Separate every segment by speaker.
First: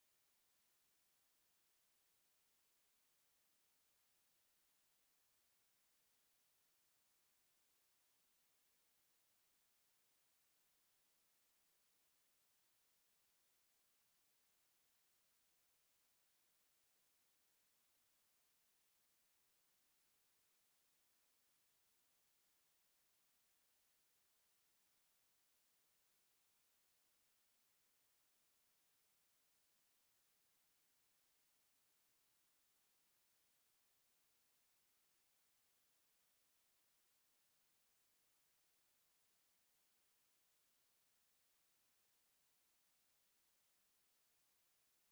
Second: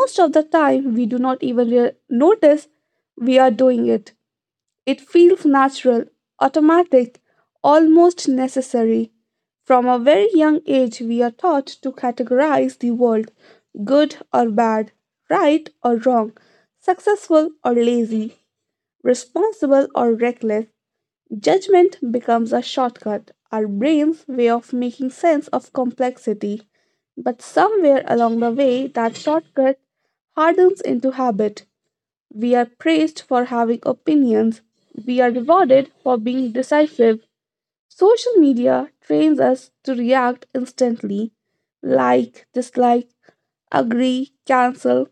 Speaker 1: most of the time we do not even notice we are doing it. It feels natural, automatic, almost necessary. From a very young age, we are taught to categorize the world: good or bad, right or wrong, successful or lazy, responsible or reckless. Judgment becomes a shortcut, our brain's way of making sense of complexity. But somewhere along the way, that shortcut hardens into habit. We are praised for having opinions. We are rewarded for being decisive. Social media trains us to react instantly: like, dislike, agree, cancel.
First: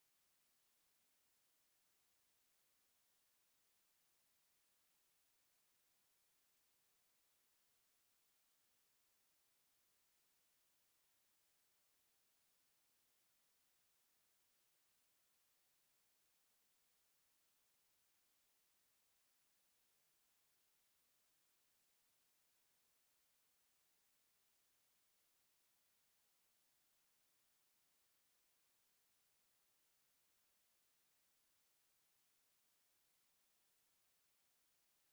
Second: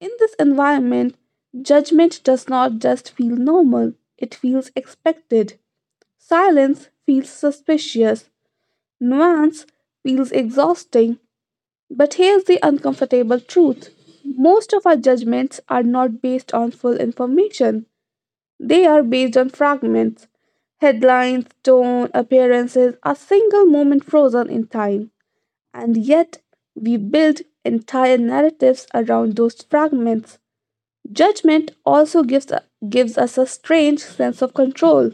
Speaker 1: In this environment, judgment does not just feel normal, it feels expected. Silence feels suspicious. Nuance feels exhausting. But here's the uncomfortable truth: most of our judgments are not based on full information. They are based on fragments, headlines, tone, appearances, a single moment frozen in time. And yet, we build entire narratives around those fragments. Judgment also gives us a strange sense of control.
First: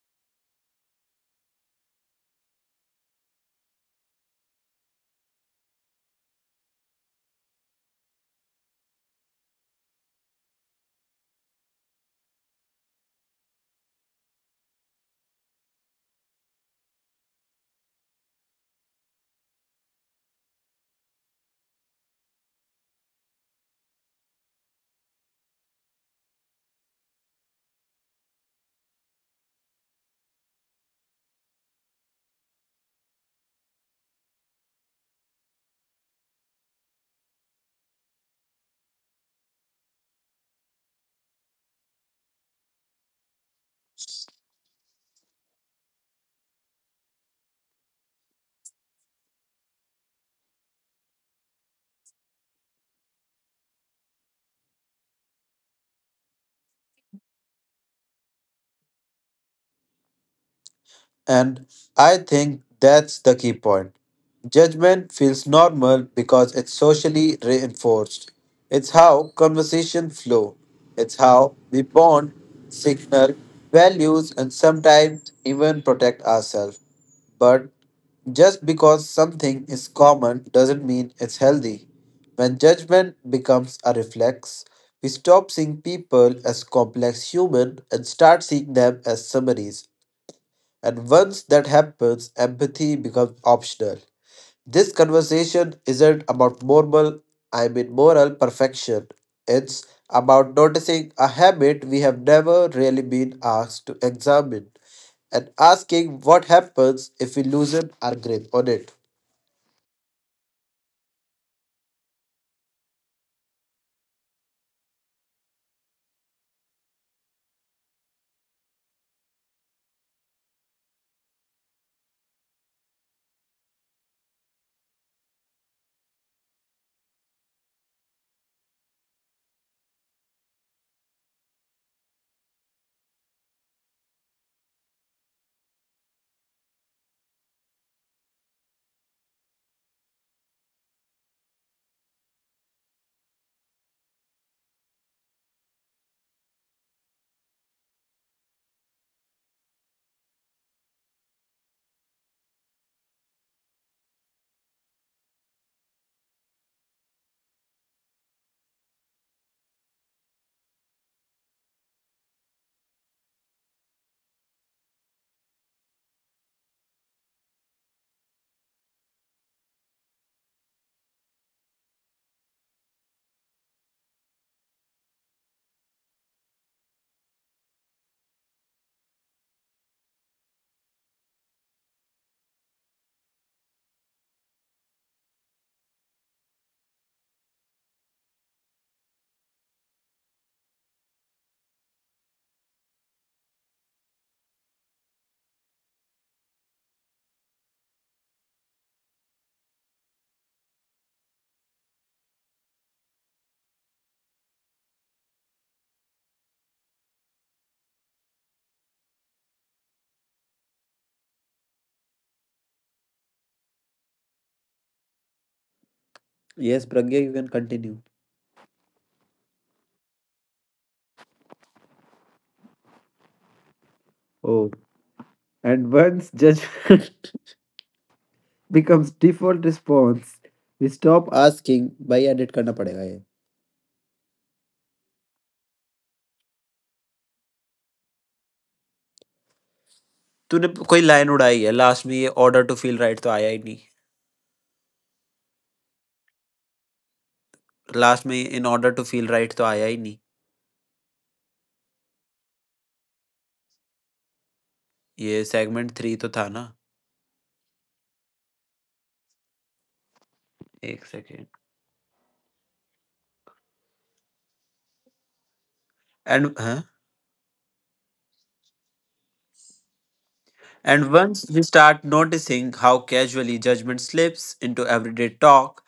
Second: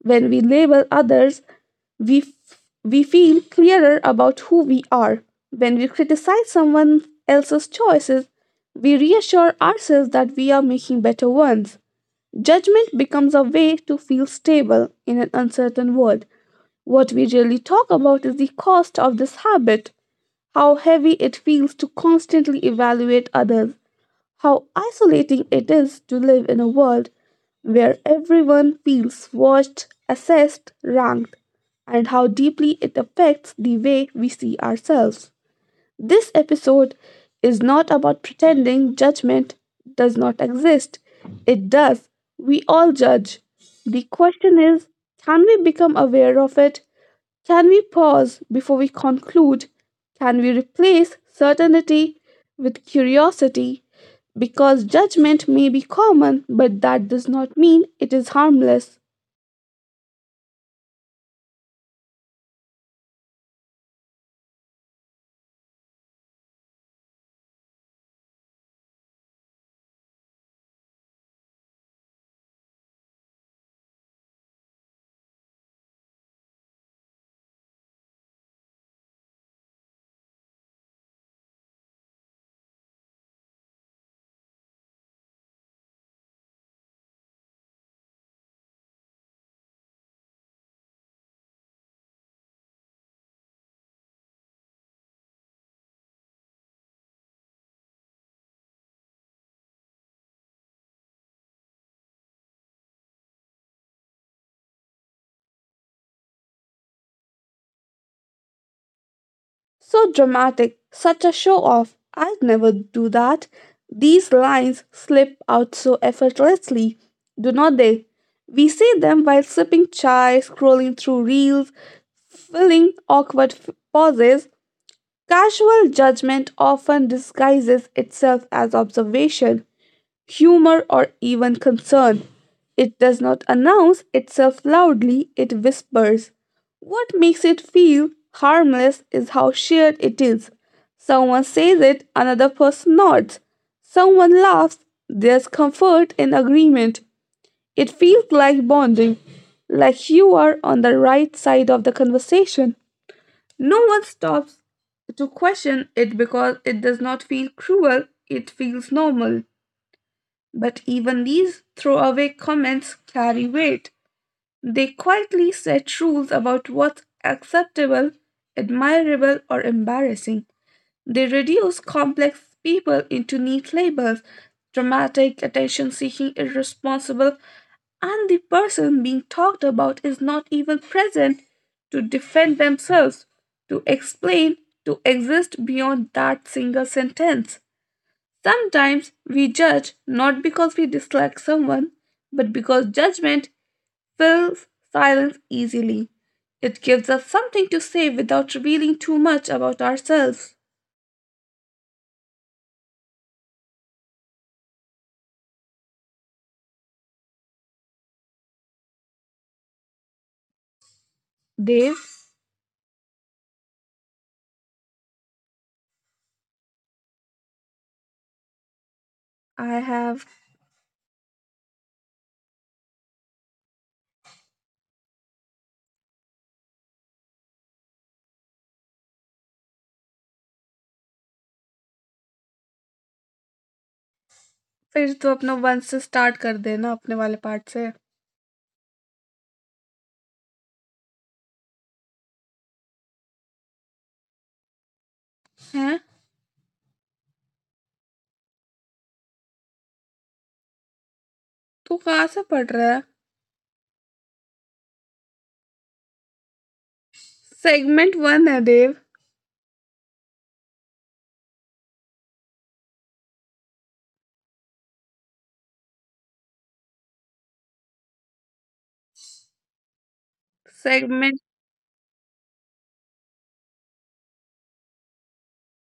Speaker 1: When we label others, we, f- we feel clearer about who we are. When we criticize someone else's choices, we reassure ourselves that we are making better ones. Judgment becomes a way to feel stable in an uncertain world. What we really talk about is the cost of this habit, how heavy it feels to constantly evaluate others, how isolating it is to live in a world where everyone feels watched, assessed, ranked, and how deeply it affects the way we see ourselves. This episode is not about pretending judgment does not exist. It does. We all judge. The question is, can we become aware of it? Can we pause before we conclude? Can we replace certainty with curiosity? Because judgment may be common, but that does not mean it is harmless.
Speaker 2: And I think that's the key point. Judgment feels normal because it's socially reinforced. It's how conversation flow. It's how we bond, signal values, and sometimes even protect ourselves. But just because something is common doesn't mean it's healthy. When judgment becomes a reflex, we stop seeing people as complex human and start seeing them as summaries, and once that happens, empathy becomes optional. This conversation isn't about moral, I mean moral perfection. It's about noticing a habit we have never really been asked to examine and asking what happens if we loosen our grip on it.
Speaker 1: So dramatic, such a show off. I'd never do that. These lines slip out so effortlessly, do not they? We see them while sipping chai, scrolling through reels, filling awkward pauses. Casual judgment often disguises itself as observation, humor, or even concern. It does not announce itself loudly, it whispers. What makes it feel harmless is how shared it is. Someone says it, another person nods. Someone laughs, there's comfort in agreement. It feels like bonding, like you are on the right side of the conversation. No one stops to question it because it does not feel cruel, it feels normal. But even these throwaway comments carry weight. They quietly set rules about what's acceptable, admirable, or embarrassing. They reduce complex people into neat labels: dramatic, attention seeking, irresponsible, and the person being talked about is not even present to defend themselves, to explain, to exist beyond that single sentence. Sometimes we judge not because we dislike someone, but because judgment fills silence easily. It gives us something to say without revealing too much about ourselves. Dev,
Speaker 2: Yes, Pragya, you can continue.
Speaker 1: I have
Speaker 2: Oh, and once judgment becomes default response, we stop asking भाई edit करना पड़ेगा
Speaker 1: फिर तो अपना one से start कर देना अपने वाले पार्ट से.
Speaker 2: तूने कोई लाइन उड़ाई है लास्ट में ये ऑर्डर टू फील राइट तो आया ही नहीं
Speaker 1: हैं?
Speaker 2: लास्ट में in order to feel right तो आया ही नहीं
Speaker 1: तू कहाँ से पढ़ रहा है?
Speaker 2: ये सेगमेंट थ्री तो था ना
Speaker 1: सेगमेंट वन है देव.
Speaker 2: एक सेकेंड एंड हाँ and
Speaker 1: segment.
Speaker 2: Once we start noticing how casually judgment slips into everyday talk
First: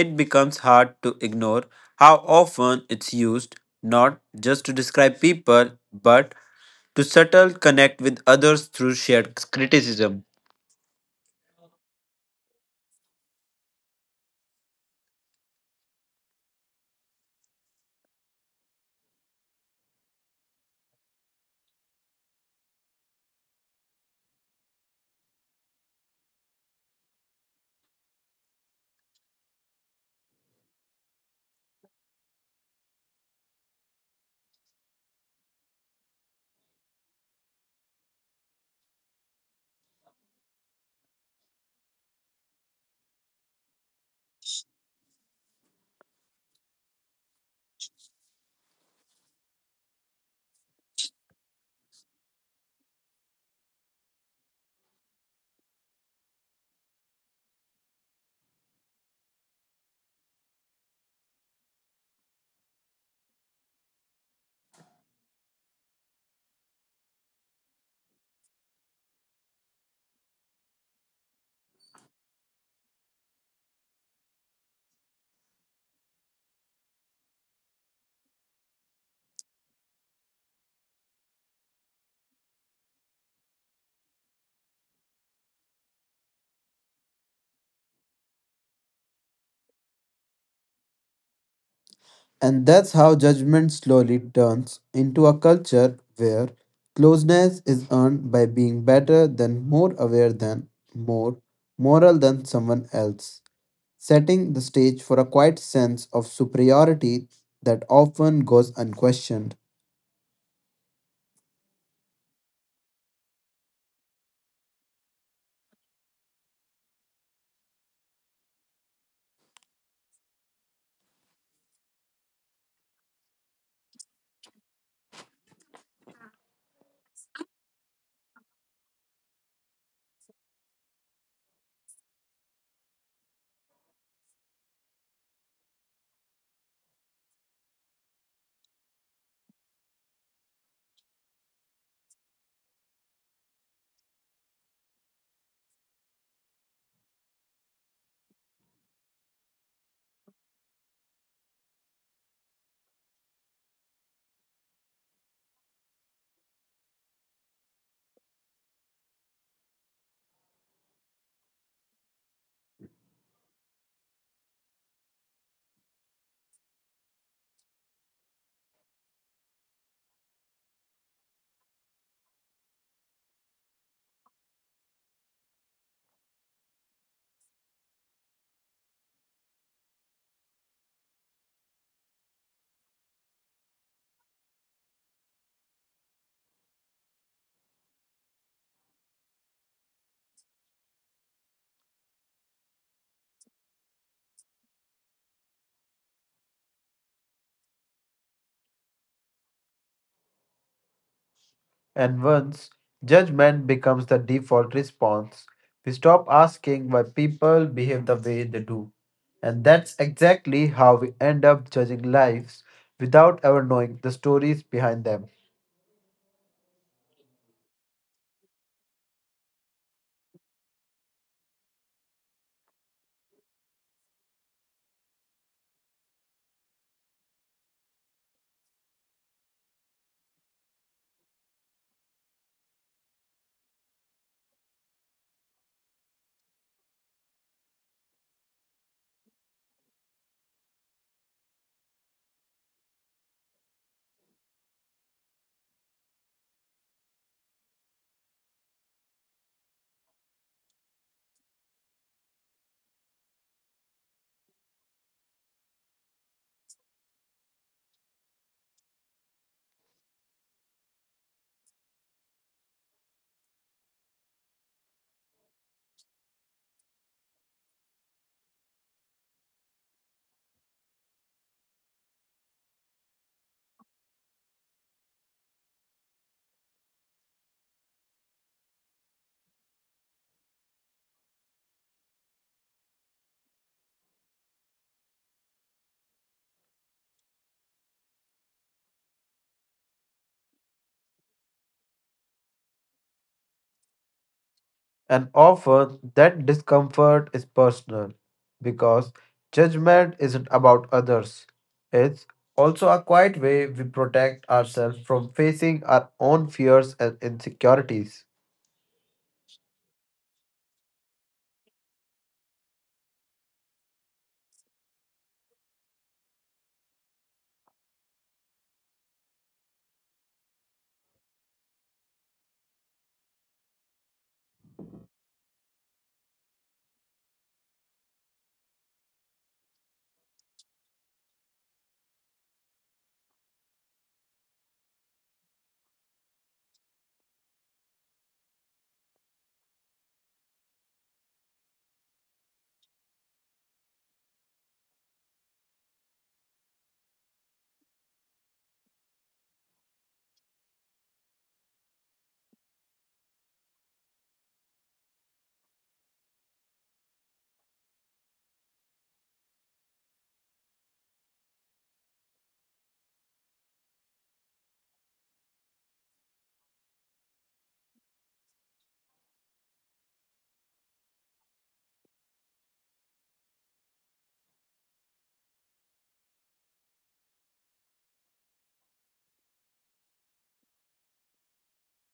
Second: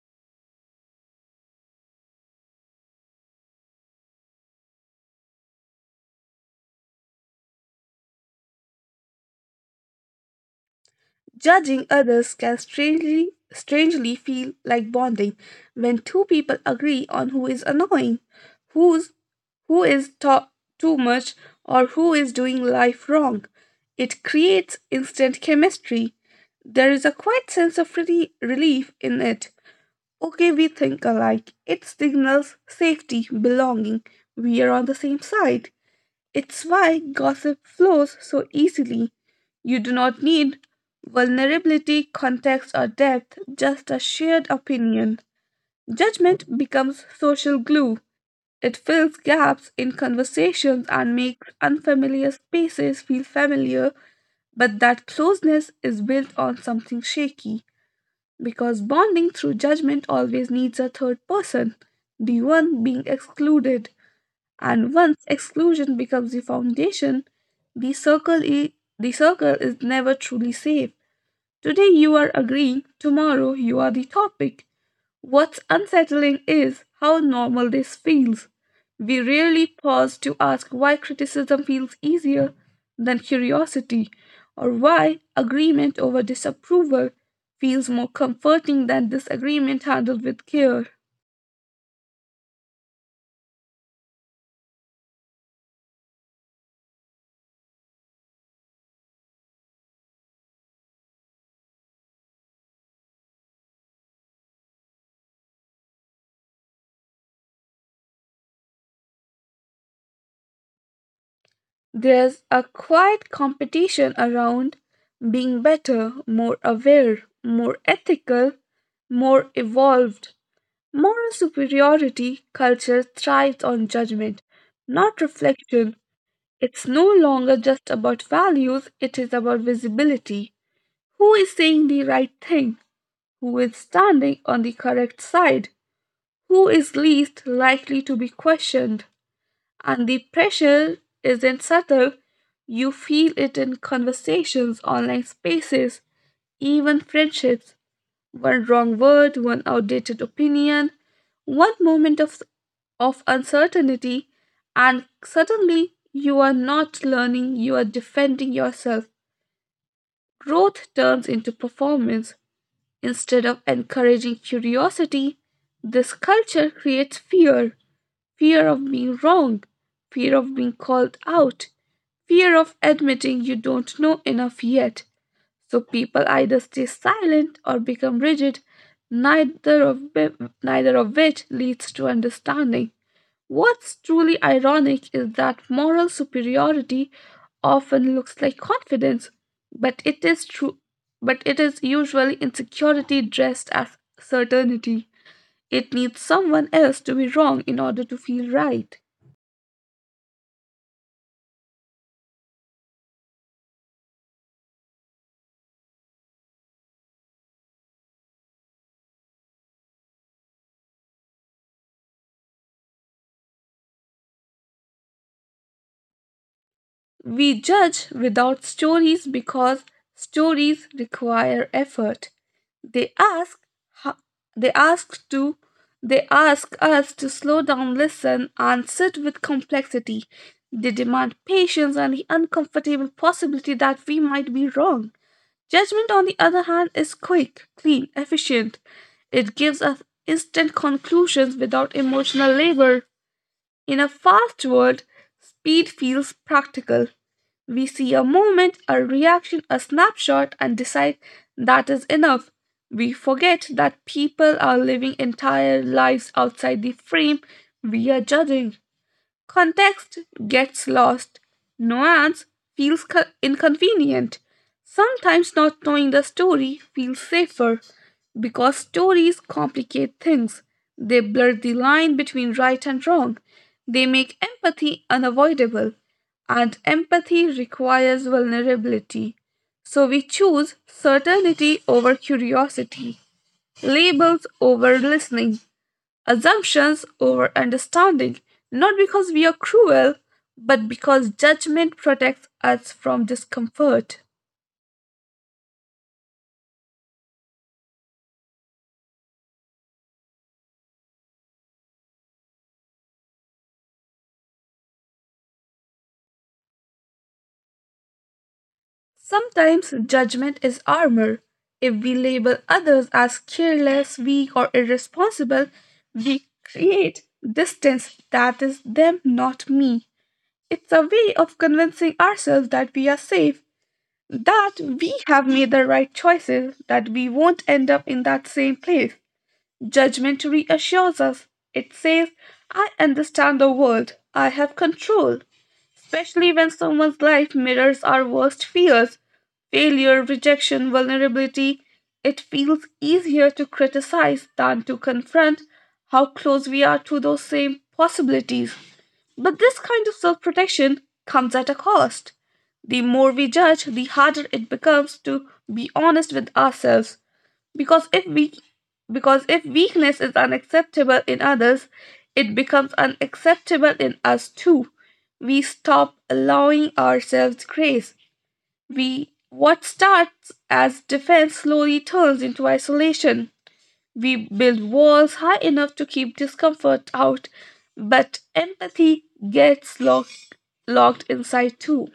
Speaker 2: it becomes hard to ignore how often it's used not just to describe people but to subtle connect with others through share.
Speaker 1: Judging others can strangely feel like bonding when two people agree on who is annoying, who's who is ta- too much, or who is doing life wrong. It creates instant chemistry. There is a quiet sense of relief in it. Okay, we think alike. It signals safety, belonging. We are on the same side. It's why gossip flows so easily. You do not need vulnerability, context, or depth, just a shared opinion. Judgment becomes social glue. It fills gaps in conversations and makes unfamiliar spaces feel familiar, but that closeness is built on something shaky because bonding through judgment always needs a third person, the one being excluded. And once exclusion becomes the foundation, the circle, i- the circle is never truly safe. Today you are agreeing, tomorrow you are the topic. What's unsettling is how normal this feels. We rarely pause to ask why criticism feels easier than curiosity, or why agreement over disapproval feels more comforting than disagreement handled with care.
Speaker 2: And that's how judgment slowly turns into a culture where closeness is earned by being better than, more aware than, more moral than someone else, setting the stage for a quiet sense of superiority that often goes unquestioned.
Speaker 1: There's a quiet competition around being better, more aware, more ethical, more evolved. Moral superiority culture thrives on judgment, not reflection. It's no longer just about values, it is about visibility. Who is saying the right thing? Who is standing on the correct side? Who is least likely to be questioned? And the pressure isn't subtle. You feel it in conversations, online spaces, even friendships. One wrong word, one outdated opinion, one moment of uncertainty, and suddenly you are not learning, you are defending yourself. Growth turns into performance. Instead of encouraging curiosity, this culture creates fear: fear of being wrong, fear of being called out, fear of admitting you don't know enough yet. So people either stay silent or become rigid, neither of, whi- neither of which leads to understanding. What's truly ironic is that moral superiority often looks like confidence, but it is true but it is usually insecurity dressed as certainty. It needs someone else to be wrong in order to feel right.
Speaker 2: And once judgment becomes the default response, we stop asking why people behave the way they do. And that's exactly how we end up judging lives without ever knowing the stories behind them.
Speaker 1: We judge without stories because stories require effort. They ask ho- they ask to they ask us to slow down, listen, and sit with complexity. They demand patience and the uncomfortable possibility that we might be wrong. Judgment, on the other hand, is quick, clean, efficient. It gives us instant conclusions without emotional labor. In a fast world, speed feels practical. We see a movement, a reaction, a snapshot, and decide that is enough. We forget that people are living entire lives outside the frame we are judging. Context gets lost. Nuance feels inconvenient. Sometimes not knowing the story feels safer because stories complicate things. They blur the line between right and wrong. They make empathy unavoidable, and empathy requires vulnerability. So we choose certainty over curiosity, labels over listening, assumptions over understanding, not because we are cruel, but because judgment protects us from discomfort.
Speaker 2: And often that discomfort is personal because judgment isn't about others. It's also a quiet way we protect ourselves from facing our own fears and insecurities.
Speaker 1: Sometimes judgment is armor. If we label others as careless, weak, or irresponsible, we create distance: that is them, not me. It's a way of convincing ourselves that we are safe, that we have made the right choices, that we won't end up in that same place. Judgment reassures us. It says, I understand the world, I have control. Especially when someone's life mirrors our worst fears: failure, rejection, vulnerability. It feels easier to criticize than to confront how close we are to those same possibilities. But this kind of self protection comes at a cost. The more we judge, the harder it becomes to be honest with ourselves, because if we because if weakness is unacceptable in others, it becomes unacceptable in us too. We stop allowing ourselves grace. We what starts as defense slowly turns into isolation. We build walls high enough to keep discomfort out, but empathy gets locked inside too.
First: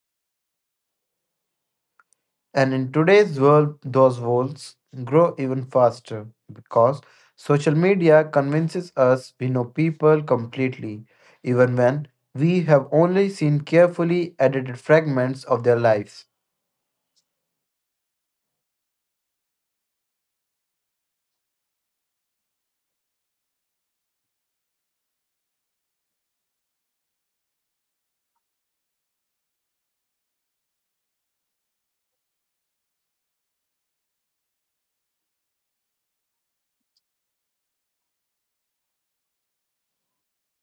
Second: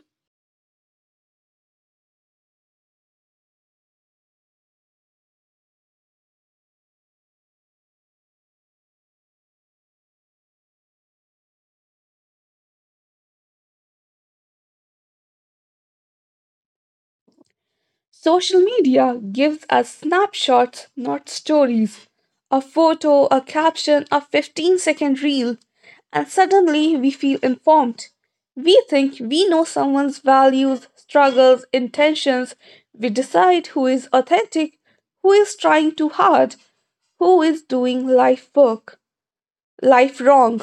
Speaker 2: And in today's world, those walls grow even faster because social media convinces us we know people completely, even when we have only seen carefully edited fragments of their lives.
Speaker 1: Social media gives us snapshots, not stories. A photo, a caption, a 15-second reel, and suddenly we feel informed. We think we know someone's values, struggles, intentions. We decide who is authentic, who is trying too hard, who is doing life wrong.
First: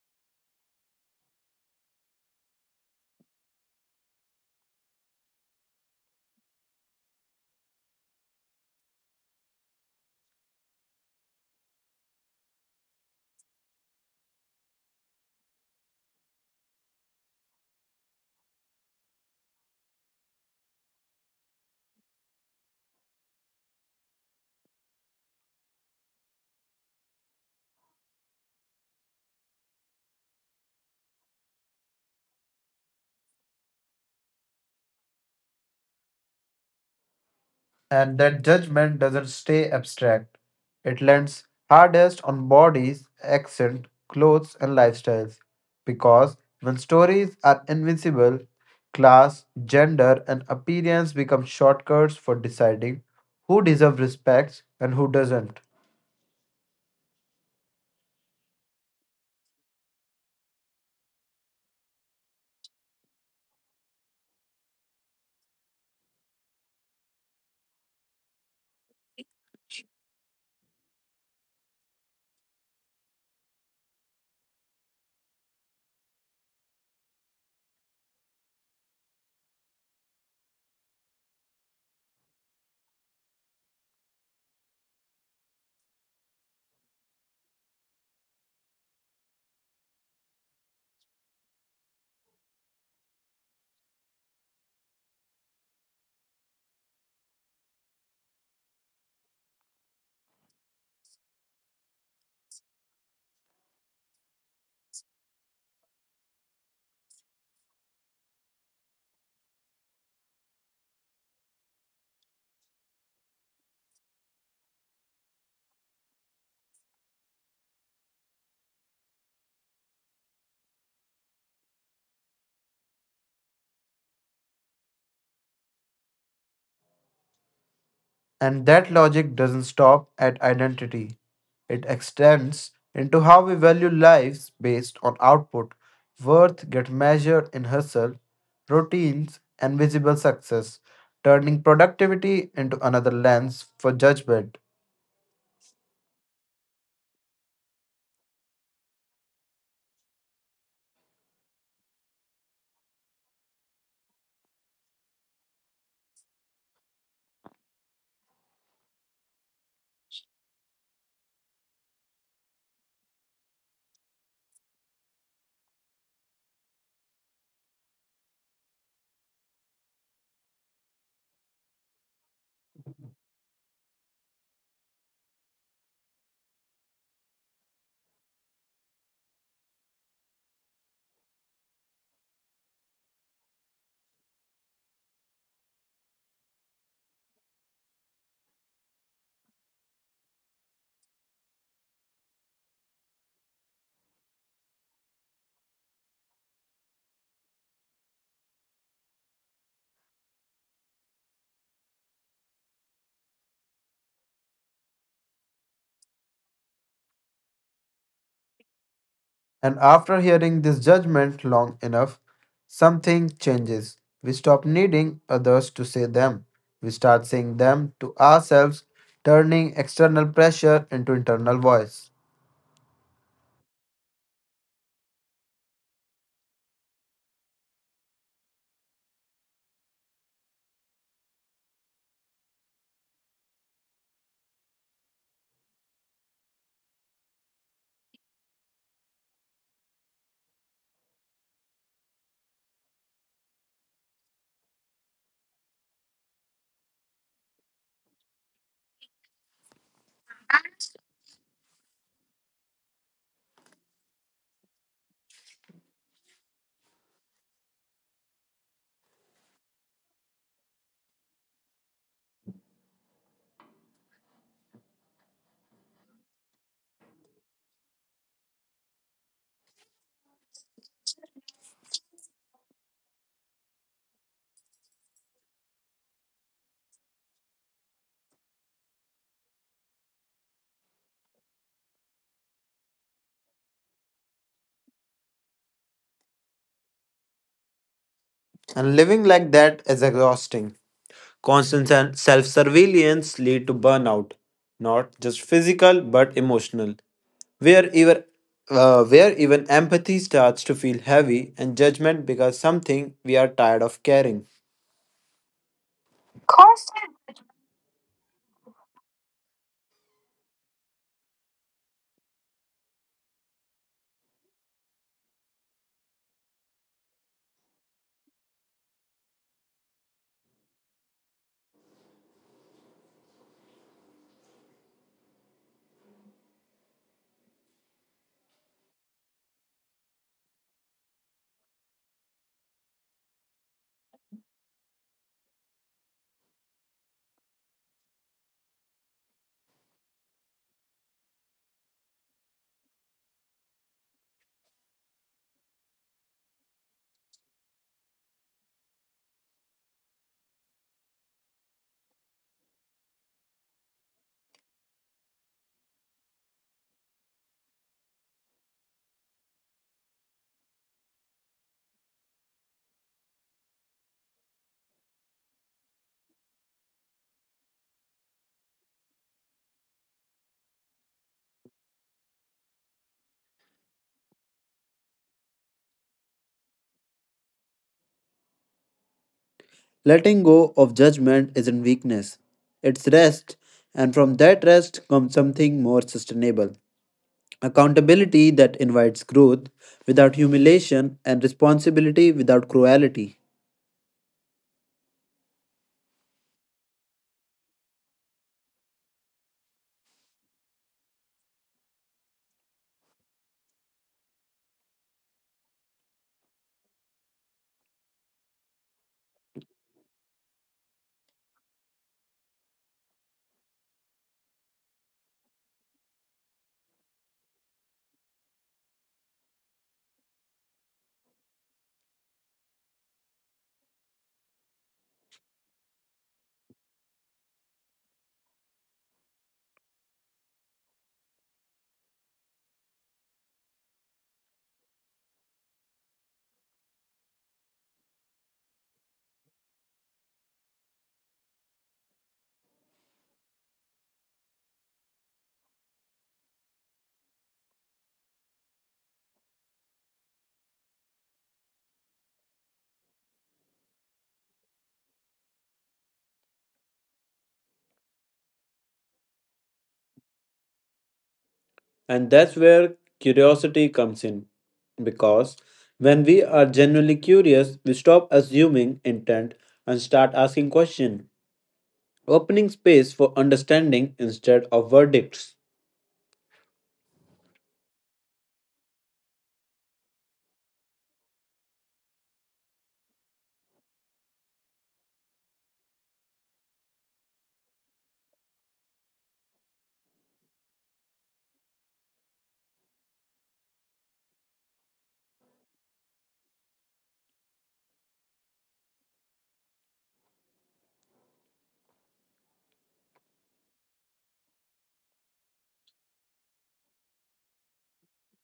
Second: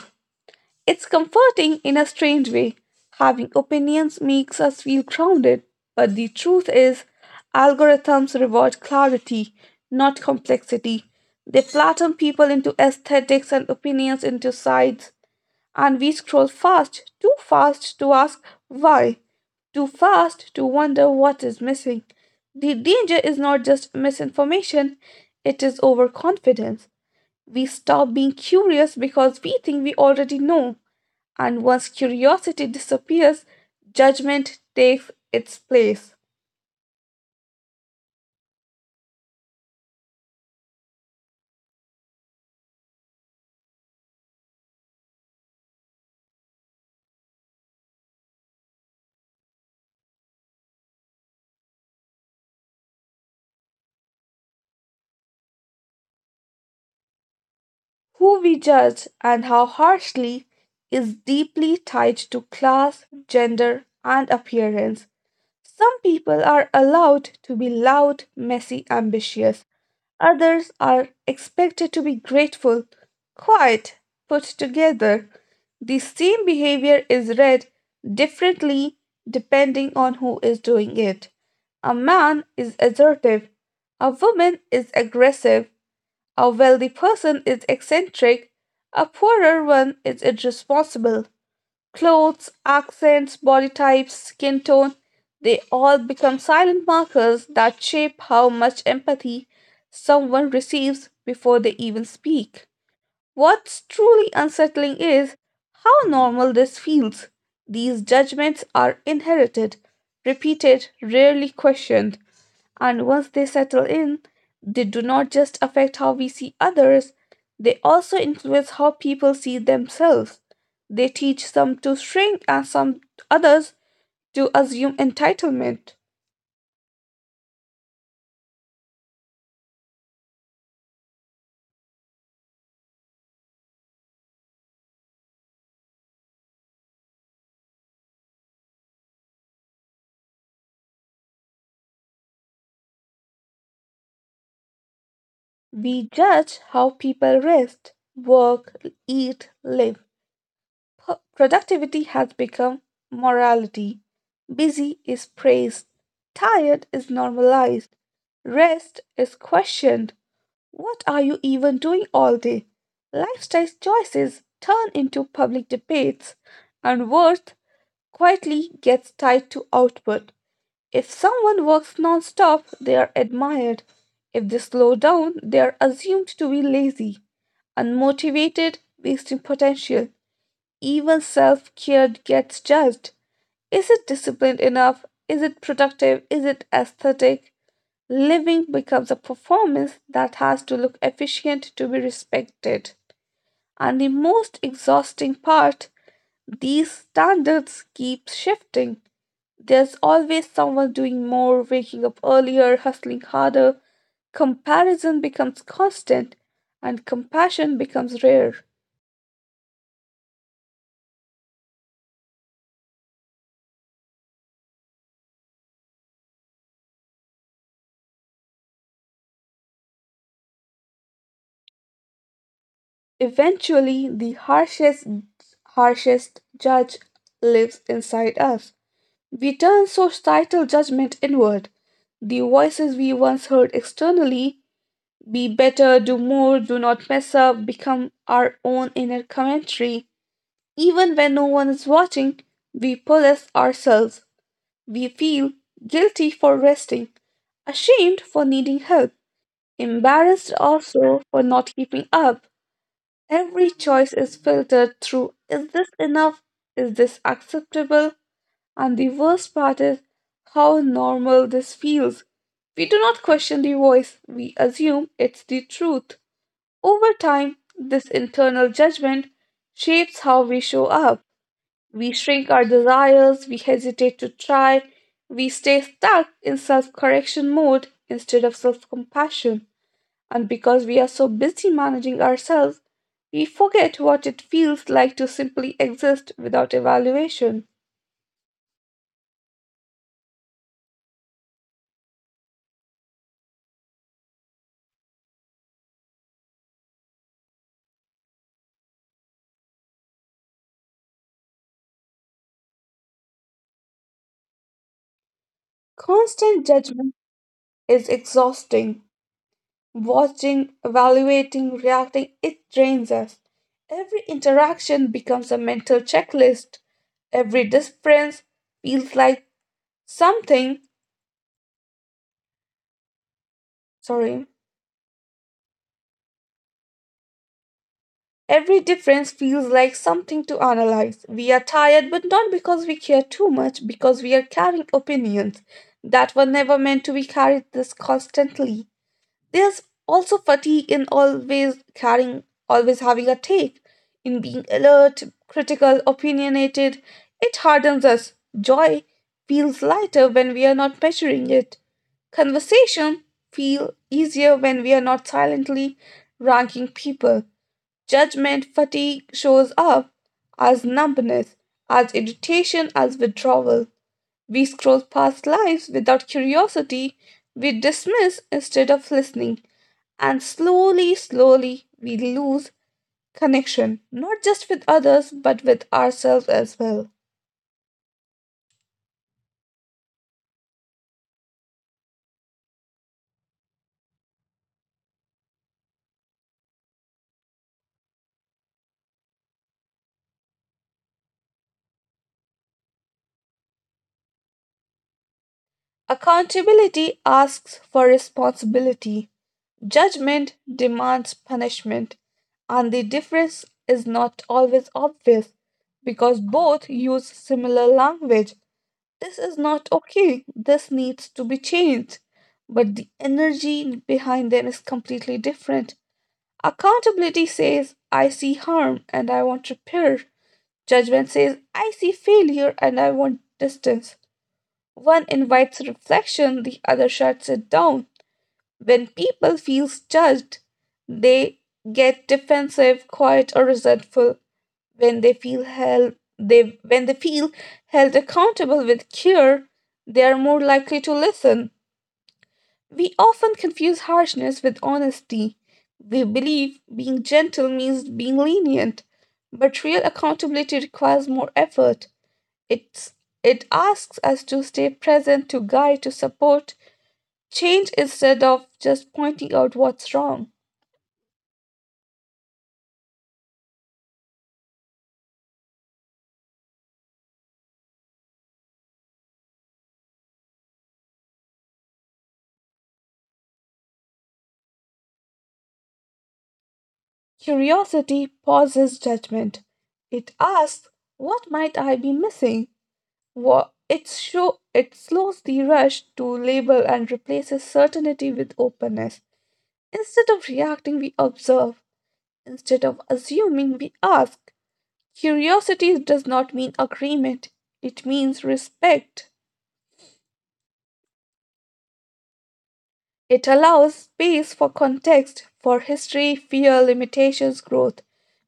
Speaker 1: It's comforting in a strange way. Having opinions makes us feel grounded, but the truth is, algorithms reward clarity, not complexity. They flatten people into aesthetics and opinions into sides, and we scroll fast, too fast to ask why, too fast to wonder what is missing. The danger is not just misinformation, it is overconfidence. We stop being curious because we think we already know. And once curiosity disappears, judgment takes its place.
Speaker 2: And that judgment doesn't stay abstract. It lands hardest on bodies, accent, clothes, and lifestyles. Because when stories are invincible, class, gender, and appearance become shortcuts for deciding who deserves respect and who doesn't.
Speaker 1: Who we judge and how harshly is deeply tied to class, gender, and appearance. Some people are allowed to be loud, messy, ambitious. Others are expected to be grateful, quiet, put together. The same behavior is read differently depending on who is doing it. A man is assertive, a woman is aggressive, a wealthy person is eccentric, a poorer one is irresponsible. Clothes, accents, body types, skin tone, they all become silent markers that shape how much empathy someone receives before they even speak. What's truly unsettling is how normal this feels. These judgments are inherited, repeated, rarely questioned, and once they settle in, they do not just affect how we see others, they also influence how people see themselves. They teach some to shrink and some others to assume entitlement.
Speaker 2: And that logic doesn't stop at identity, it extends into how we value lives based on output. Worth gets measured in hustle, routines, and visible success, turning productivity into another lens for judgment.
Speaker 1: We judge how people rest, work, eat, live. Productivity has become morality. Busy is praised. Tired is normalized. Rest is questioned. What are you even doing all day? Lifestyle choices turn into public debates, and worth quietly gets tied to output. If someone works non-stop, they are admired. If they slow down, they are assumed to be lazy, unmotivated, wasting potential. Even self care gets judged. Is it disciplined enough? Is it productive? Is it aesthetic? Living becomes a performance that has to look efficient to be respected. And the most exhausting part, these standards keep shifting. There's always someone doing more, waking up earlier, hustling harder. Comparison becomes constant, and compassion becomes rare.
Speaker 2: And after hearing this judgment long enough, something changes. We stop needing others to say them. We start saying them to ourselves, turning external pressure into internal voice.
Speaker 1: Eventually, the harshest judge lives inside us. We turn societal judgment inward. The voices we once heard externally, be better, do more, do not mess up, become our own inner commentary. Even when no one is watching, we police ourselves. We feel guilty for resting, ashamed for needing help, embarrassed also for not keeping up. Every choice is filtered through, is this enough? Is this acceptable? And the worst part is how normal this feels. We do not question the voice, we assume it's the truth. Over time, this internal judgment shapes how we show up. We shrink our desires, we hesitate to try, we stay stuck in self correction mode instead of self compassion. And because we are so busy managing ourselves, we forget what it feels like to simply exist without evaluation.
Speaker 2: And living like that is exhausting. Constant and self surveillance lead to burnout, not just physical but emotional, where where even empathy starts to feel heavy and judgment becomes something we are tired of carrying.
Speaker 1: Constant judgment
Speaker 2: Constant.
Speaker 1: is exhausting. Watching, evaluating, reacting, it drains us. Every interaction becomes a mental checklist. Every difference feels like something, sorry, Every difference feels like something to analyze. We are tired, but not because we care too much, because we are carrying opinions that were never meant to be carried this constantly. There's also fatigue in always carrying, always having a take, in being alert, critical, opinionated. It hardens us. Joy feels lighter when we are not measuring it. Conversation feel easier when we are not silently ranking people. Judgment fatigue shows up as numbness, as irritation, as withdrawal. We scroll past lives without curiosity, we dismiss instead of listening, and slowly, slowly, we lose connection, not just with others, but with ourselves as well.
Speaker 2: Letting go of judgment isn't weakness, it's rest, and from that rest comes something more sustainable. Accountability that invites growth without humiliation and responsibility without cruelty.
Speaker 1: Accountability asks for responsibility. Judgment demands punishment, and the difference is not always obvious because both use similar language. This is not okay, this needs to be changed. But the energy behind them is completely different. Accountability says, I see harm and I want repair. Judgment says, I see failure and I want distance. One invites reflection, the other shuts it down. When people feel judged, they get defensive, quiet, or resentful. When they feel held, they when they feel held accountable with care, they are more likely to listen. We often confuse harshness with honesty. We believe being gentle means being lenient, but real accountability requires more effort. It's it asks us to stay present, to guide, to support change instead of just pointing out what's wrong.
Speaker 2: And that's where curiosity comes in. Because when we are genuinely curious, we stop assuming intent and start asking questions, opening space for understanding instead of verdicts.
Speaker 1: Curiosity pauses judgment. It asks, what might I be missing? What it show It slows the rush to label and replaces certainty with openness. Instead of reacting, we observe. Instead of assuming, we ask. Curiosity does not mean agreement, it means respect. It allows space for context, for history, fear, limitations, growth.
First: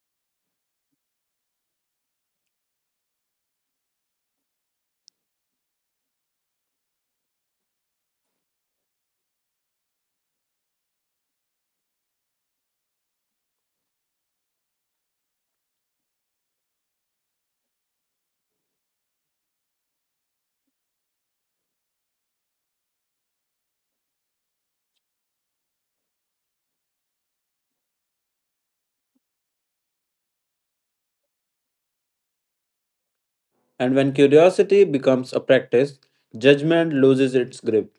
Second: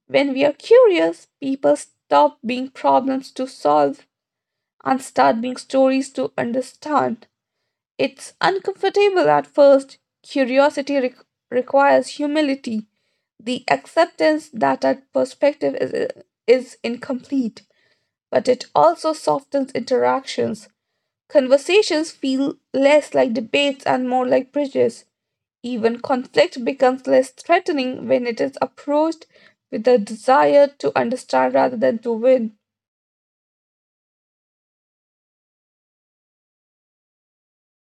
Speaker 1: When we are curious, people stop being problems to solve and start being stories to understand. It's uncomfortable at first. Requires humility, the acceptance that our is incomplete, but it also softens interactions. Conversations feel less like debates and more like bridges. Even conflict becomes less threatening when it is approached with a desire to understand rather than to win.
Speaker 2: And when curiosity becomes a practice, judgment loses its grip.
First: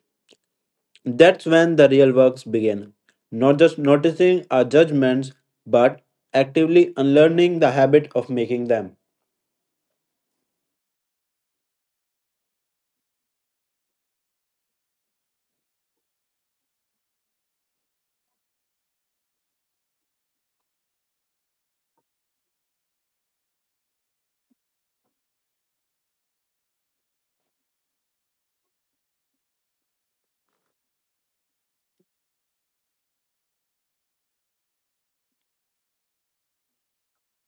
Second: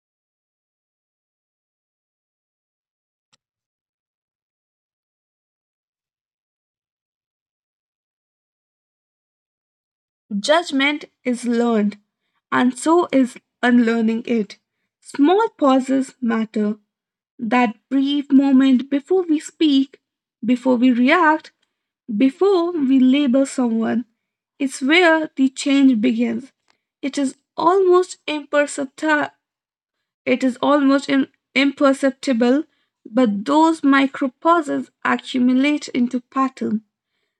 Speaker 2: That's when the real works begin. Not just noticing our judgments, but actively unlearning the habit of making them.
Speaker 1: Judgment is learned, and so is unlearning it. Small pauses matter. That brief moment before we speak, before we react, before we label someone, is where the change begins. It is almost imperceptible It is almost im- imperceptible, but those micro pauses accumulate into pattern.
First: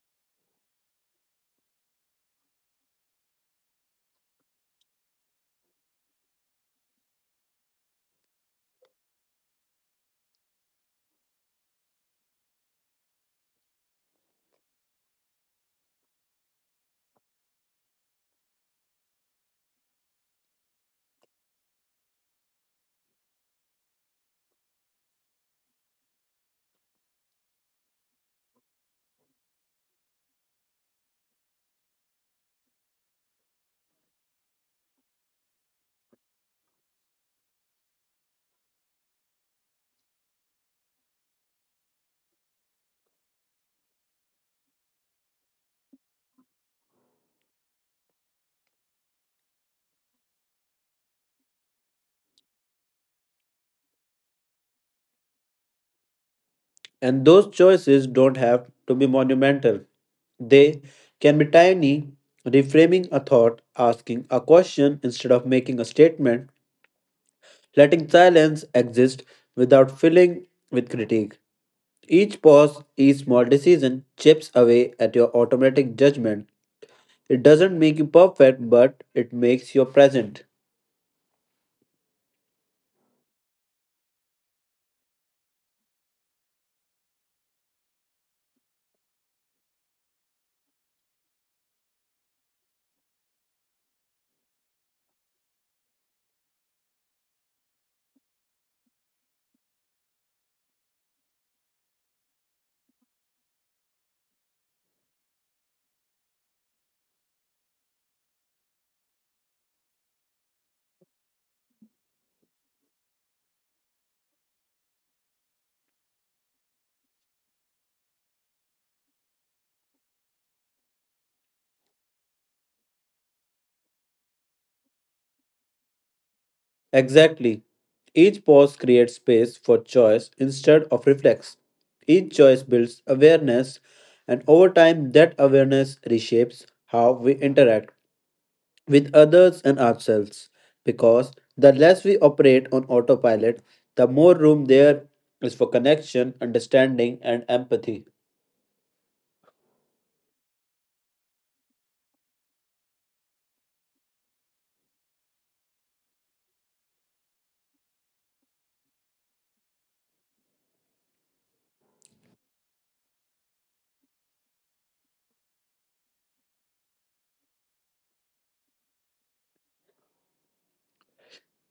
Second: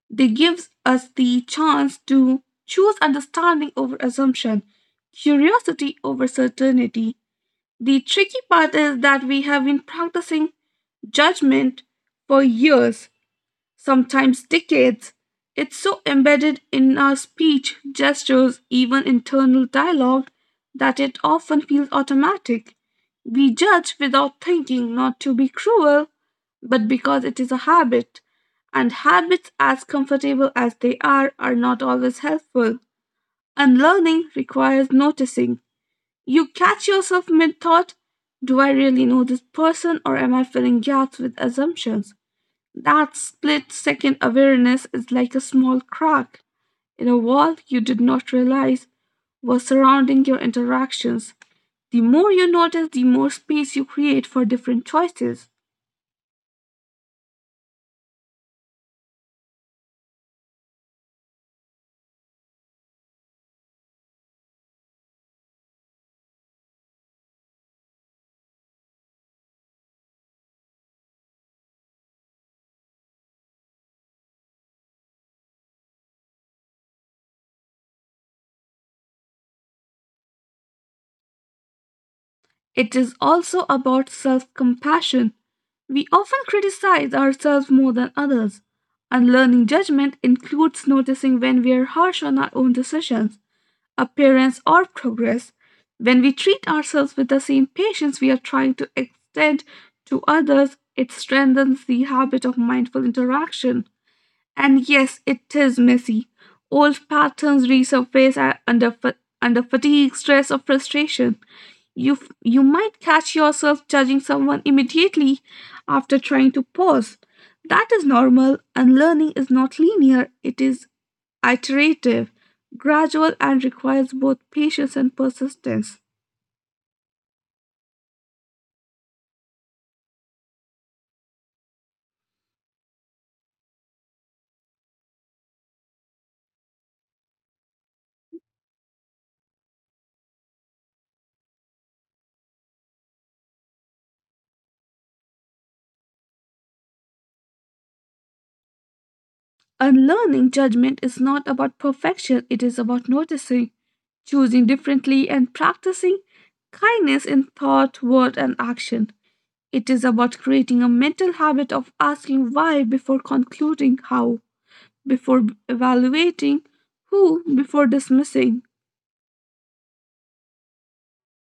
Speaker 1: They give us the chance to choose understanding over assumption, curiosity over certainty. The tricky part is that we have been practicing judgment for years, sometimes decades. It's so embedded in our speech, gestures, even internal dialogue that it often feels automatic. We judge without thinking, not to be cruel, but because it is a habit. And habits, as comfortable as they are not always helpful. Unlearning requires noticing. You catch yourself mid thought, do I really know this person, or am I filling gaps with assumptions? That split second awareness is like a small crack in a wall you did not realize was surrounding your interactions. The more you notice, the more space you create for different choices.
Speaker 2: And those choices don't have to be monumental. They can be tiny, reframing a thought, asking a question instead of making a statement, letting silence exist without filling with critique. Each pause, each small decision chips away at your automatic judgment. It doesn't make you perfect, but it makes you present.
Speaker 1: It is also about self compassion. We often criticize ourselves more than others. Unlearning judgment includes noticing when we are harsh on our own decisions, appearance, or progress. When we treat ourselves with the same patience we are trying to extend to others, it strengthens the habit of mindful interaction. And yes, it is messy. Old patterns resurface under fatigue, stress, or frustration. You might catch yourself judging someone immediately after trying to pause. That is normal, and learning is not linear. It is iterative, gradual, and requires both patience and persistence.
Speaker 2: Exactly. Each pause creates space for choice instead of reflex. Each choice builds awareness, and over time, that awareness reshapes how we interact with others and ourselves. Because the less we operate on autopilot, the more room there is for connection, understanding, and empathy.
Speaker 1: Unlearning judgment is not about perfection, it is about noticing, choosing differently, and practicing kindness in thought, word, and action. It is about creating a mental habit of asking why before concluding how, before evaluating who, before dismissing.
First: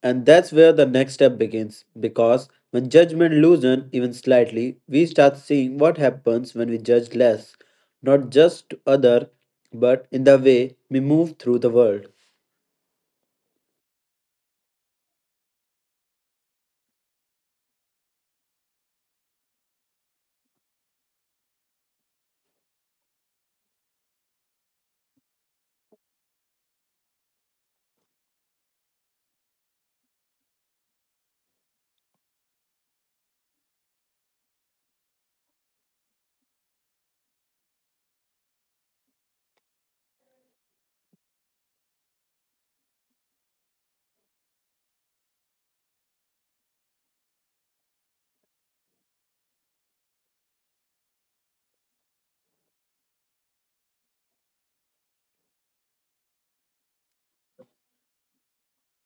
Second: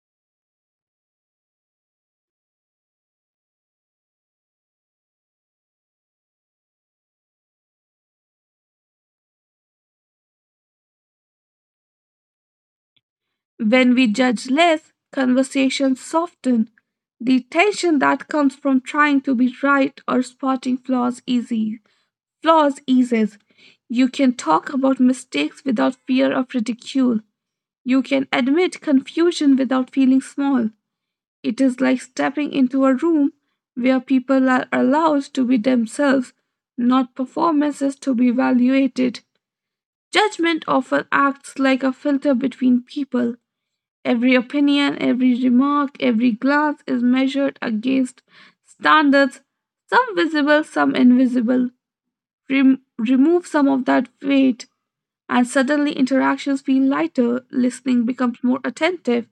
Speaker 2: And that's where the next step begins because when judgment loosens even slightly, we start seeing what happens when we judge less, not just to other, but in the way we move through the world.
Speaker 1: When we judge less, conversations soften. The tension that comes from trying to be right or spotting flaws easy flaws eases. You can talk about mistakes without fear of ridicule. You can admit confusion without feeling small. It is like stepping into a room where people are allowed to be themselves, not performances to be evaluated. Judgment often acts like a filter between people. Every opinion, every remark, every glance is measured against standards, some visible, some invisible. Remove some of that weight, and suddenly interactions feel lighter, listening becomes more attentive,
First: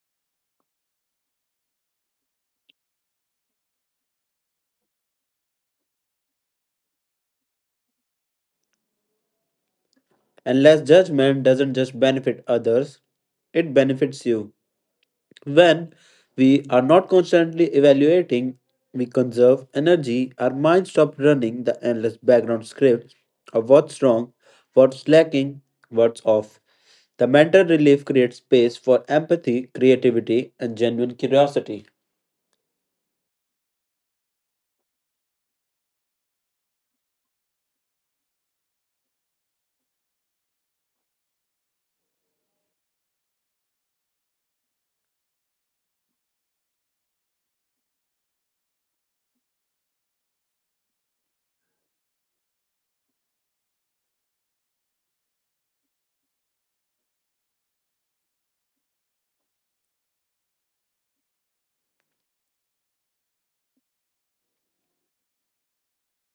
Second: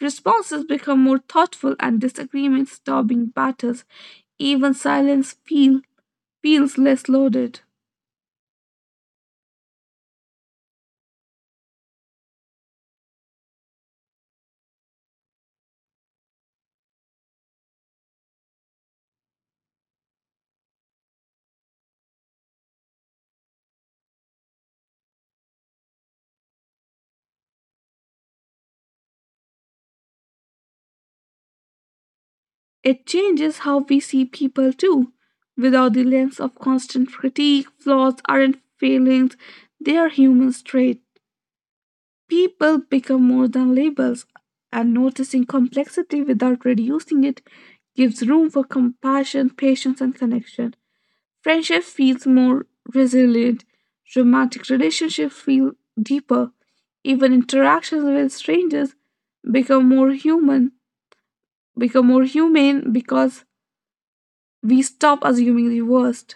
Speaker 1: responses become more thoughtful, and disagreements stop being battles. Even feels less loaded.
Speaker 2: And less judgment doesn't just benefit others, it benefits you. When we are not constantly evaluating, we conserve energy, our minds stop running the endless background script of what's wrong, what's lacking, what's off. The mental relief creates space for empathy, creativity, and genuine curiosity.
Speaker 1: It changes how we see people too. Without the lens of constant critique, flaws aren't failings, they are human traits. People become more than labels, and noticing complexity without reducing it gives room for compassion, patience, and connection. Friendship feels more resilient, romantic relationships feel deeper, even interactions with strangers become more human, become more humane because we stop assuming the worst.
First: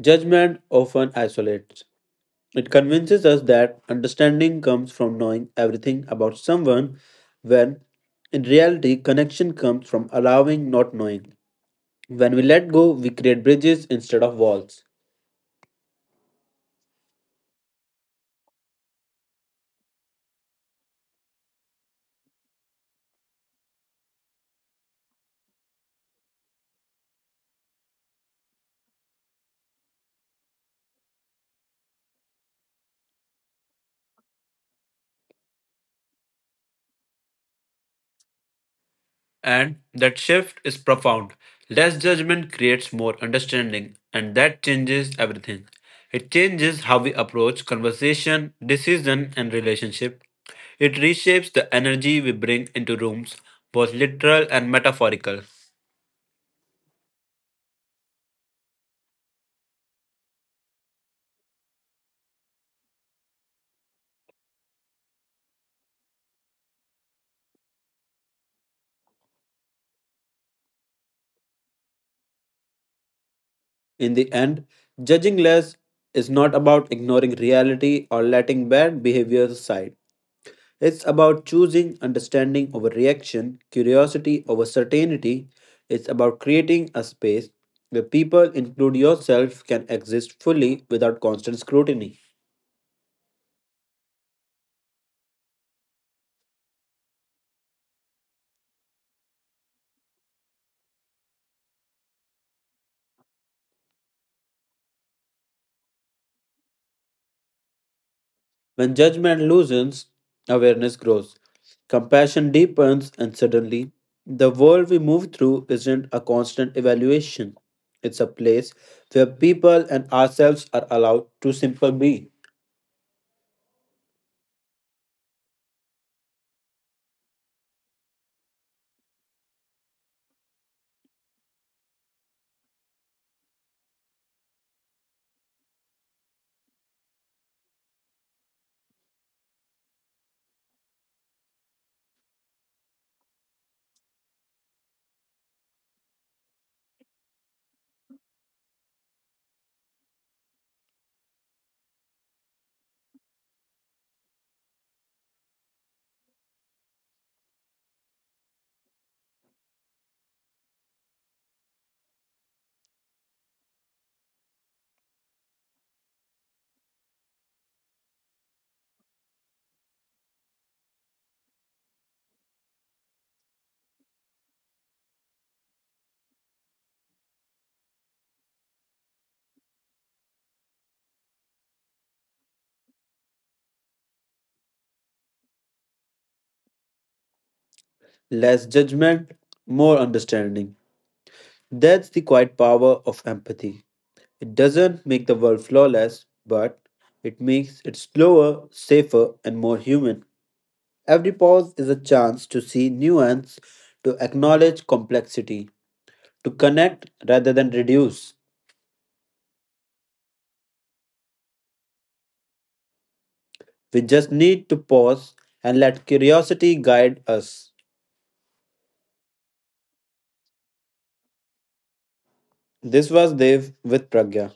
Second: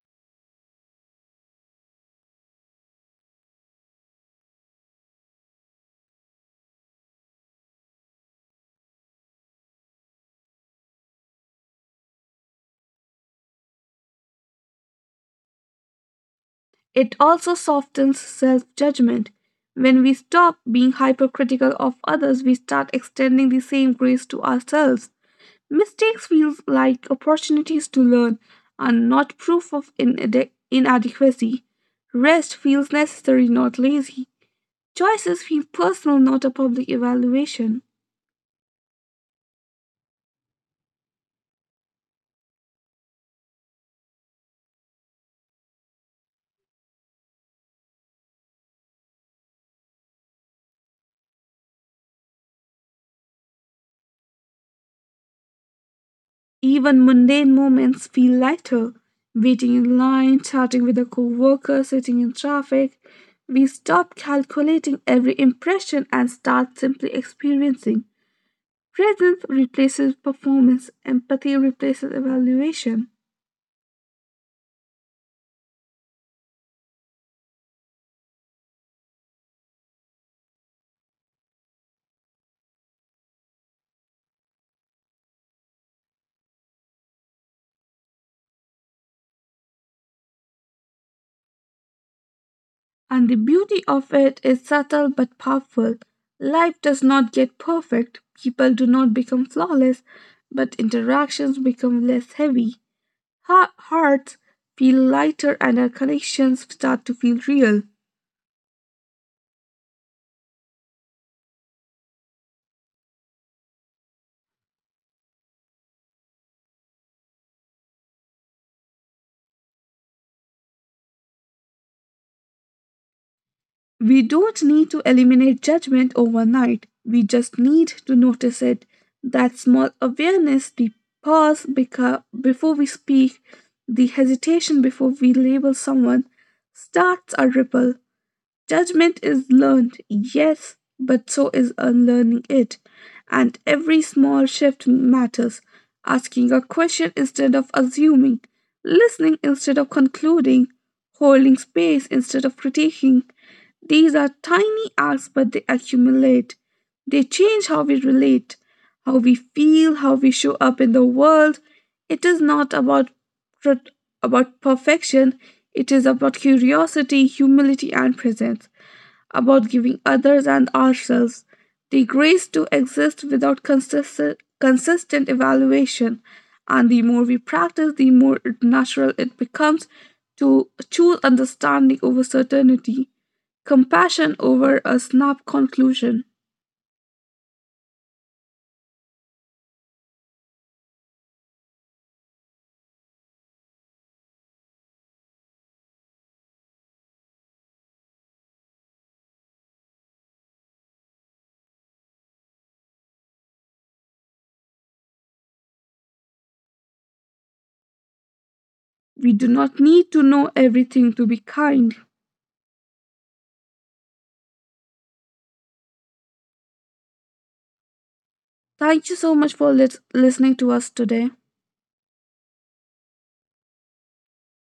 Speaker 2: Judgment often isolates. It convinces us that understanding comes from knowing everything about someone, when in reality, connection comes from allowing not knowing. When we let go, we create bridges instead of walls.
Speaker 1: It also softens self judgment. When we stop being hypercritical of others, we start extending the same grace to ourselves. Mistakes feel like opportunities to learn and not proof of inadequacy. Rest feels necessary, not lazy. Choices feel personal, not a public evaluation.
Speaker 2: And that shift is profound. Less judgment creates more understanding, and that changes everything. It changes how we approach conversation, decision, and relationship. It reshapes the energy we bring into rooms, both literal and metaphorical.
Speaker 1: Even mundane moments feel lighter. Waiting in line, chatting with a coworker, sitting in traffic. We stop calculating every impression and start simply experiencing. Presence replaces performance, empathy replaces evaluation.
Speaker 2: In the end, judging less is not about ignoring reality or letting bad behaviors aside. It's about choosing understanding over reaction, curiosity over certainty. It's about creating a space where people, include yourself, can exist fully without constant scrutiny.
Speaker 1: And the beauty of it is subtle but powerful. Life does not get perfect, people do not become flawless, but interactions become less heavy. Hearts feel lighter and our connections start to feel real.
Speaker 2: When judgment loosens, awareness grows, compassion deepens, and suddenly, the world we move through isn't a constant evaluation. It's a place where people and ourselves are allowed to simply be.
Speaker 1: We don't need to eliminate judgment overnight. We just need to notice it. That small awareness, the pause beca- before we speak, the hesitation before we label someone, starts a ripple. Judgment is learned, yes, but so is unlearning it. And every small shift matters. Asking a question instead of assuming, listening instead of concluding, holding space instead of critiquing. These are tiny acts, but they accumulate. They change how we relate, how we feel, how we show up in the world. It is not about perfection, it is about curiosity, humility, and presence, about giving others and ourselves the grace to exist without consistent evaluation. And the more we practice, the more natural it becomes to choose understanding over certainty, compassion over a snap conclusion.
Speaker 2: Less judgment, more understanding. That's the quiet power of empathy. It doesn't make the world flawless, but it makes it slower, safer, and more human. Every pause is a chance to see nuance, to acknowledge complexity, to connect rather than reduce.
Speaker 1: We do not need to know everything to be kind.
Speaker 2: We just need to pause and let curiosity guide us.
Speaker 1: Thank you so much for listening to us today.
Speaker 2: This was Dev with Pragya.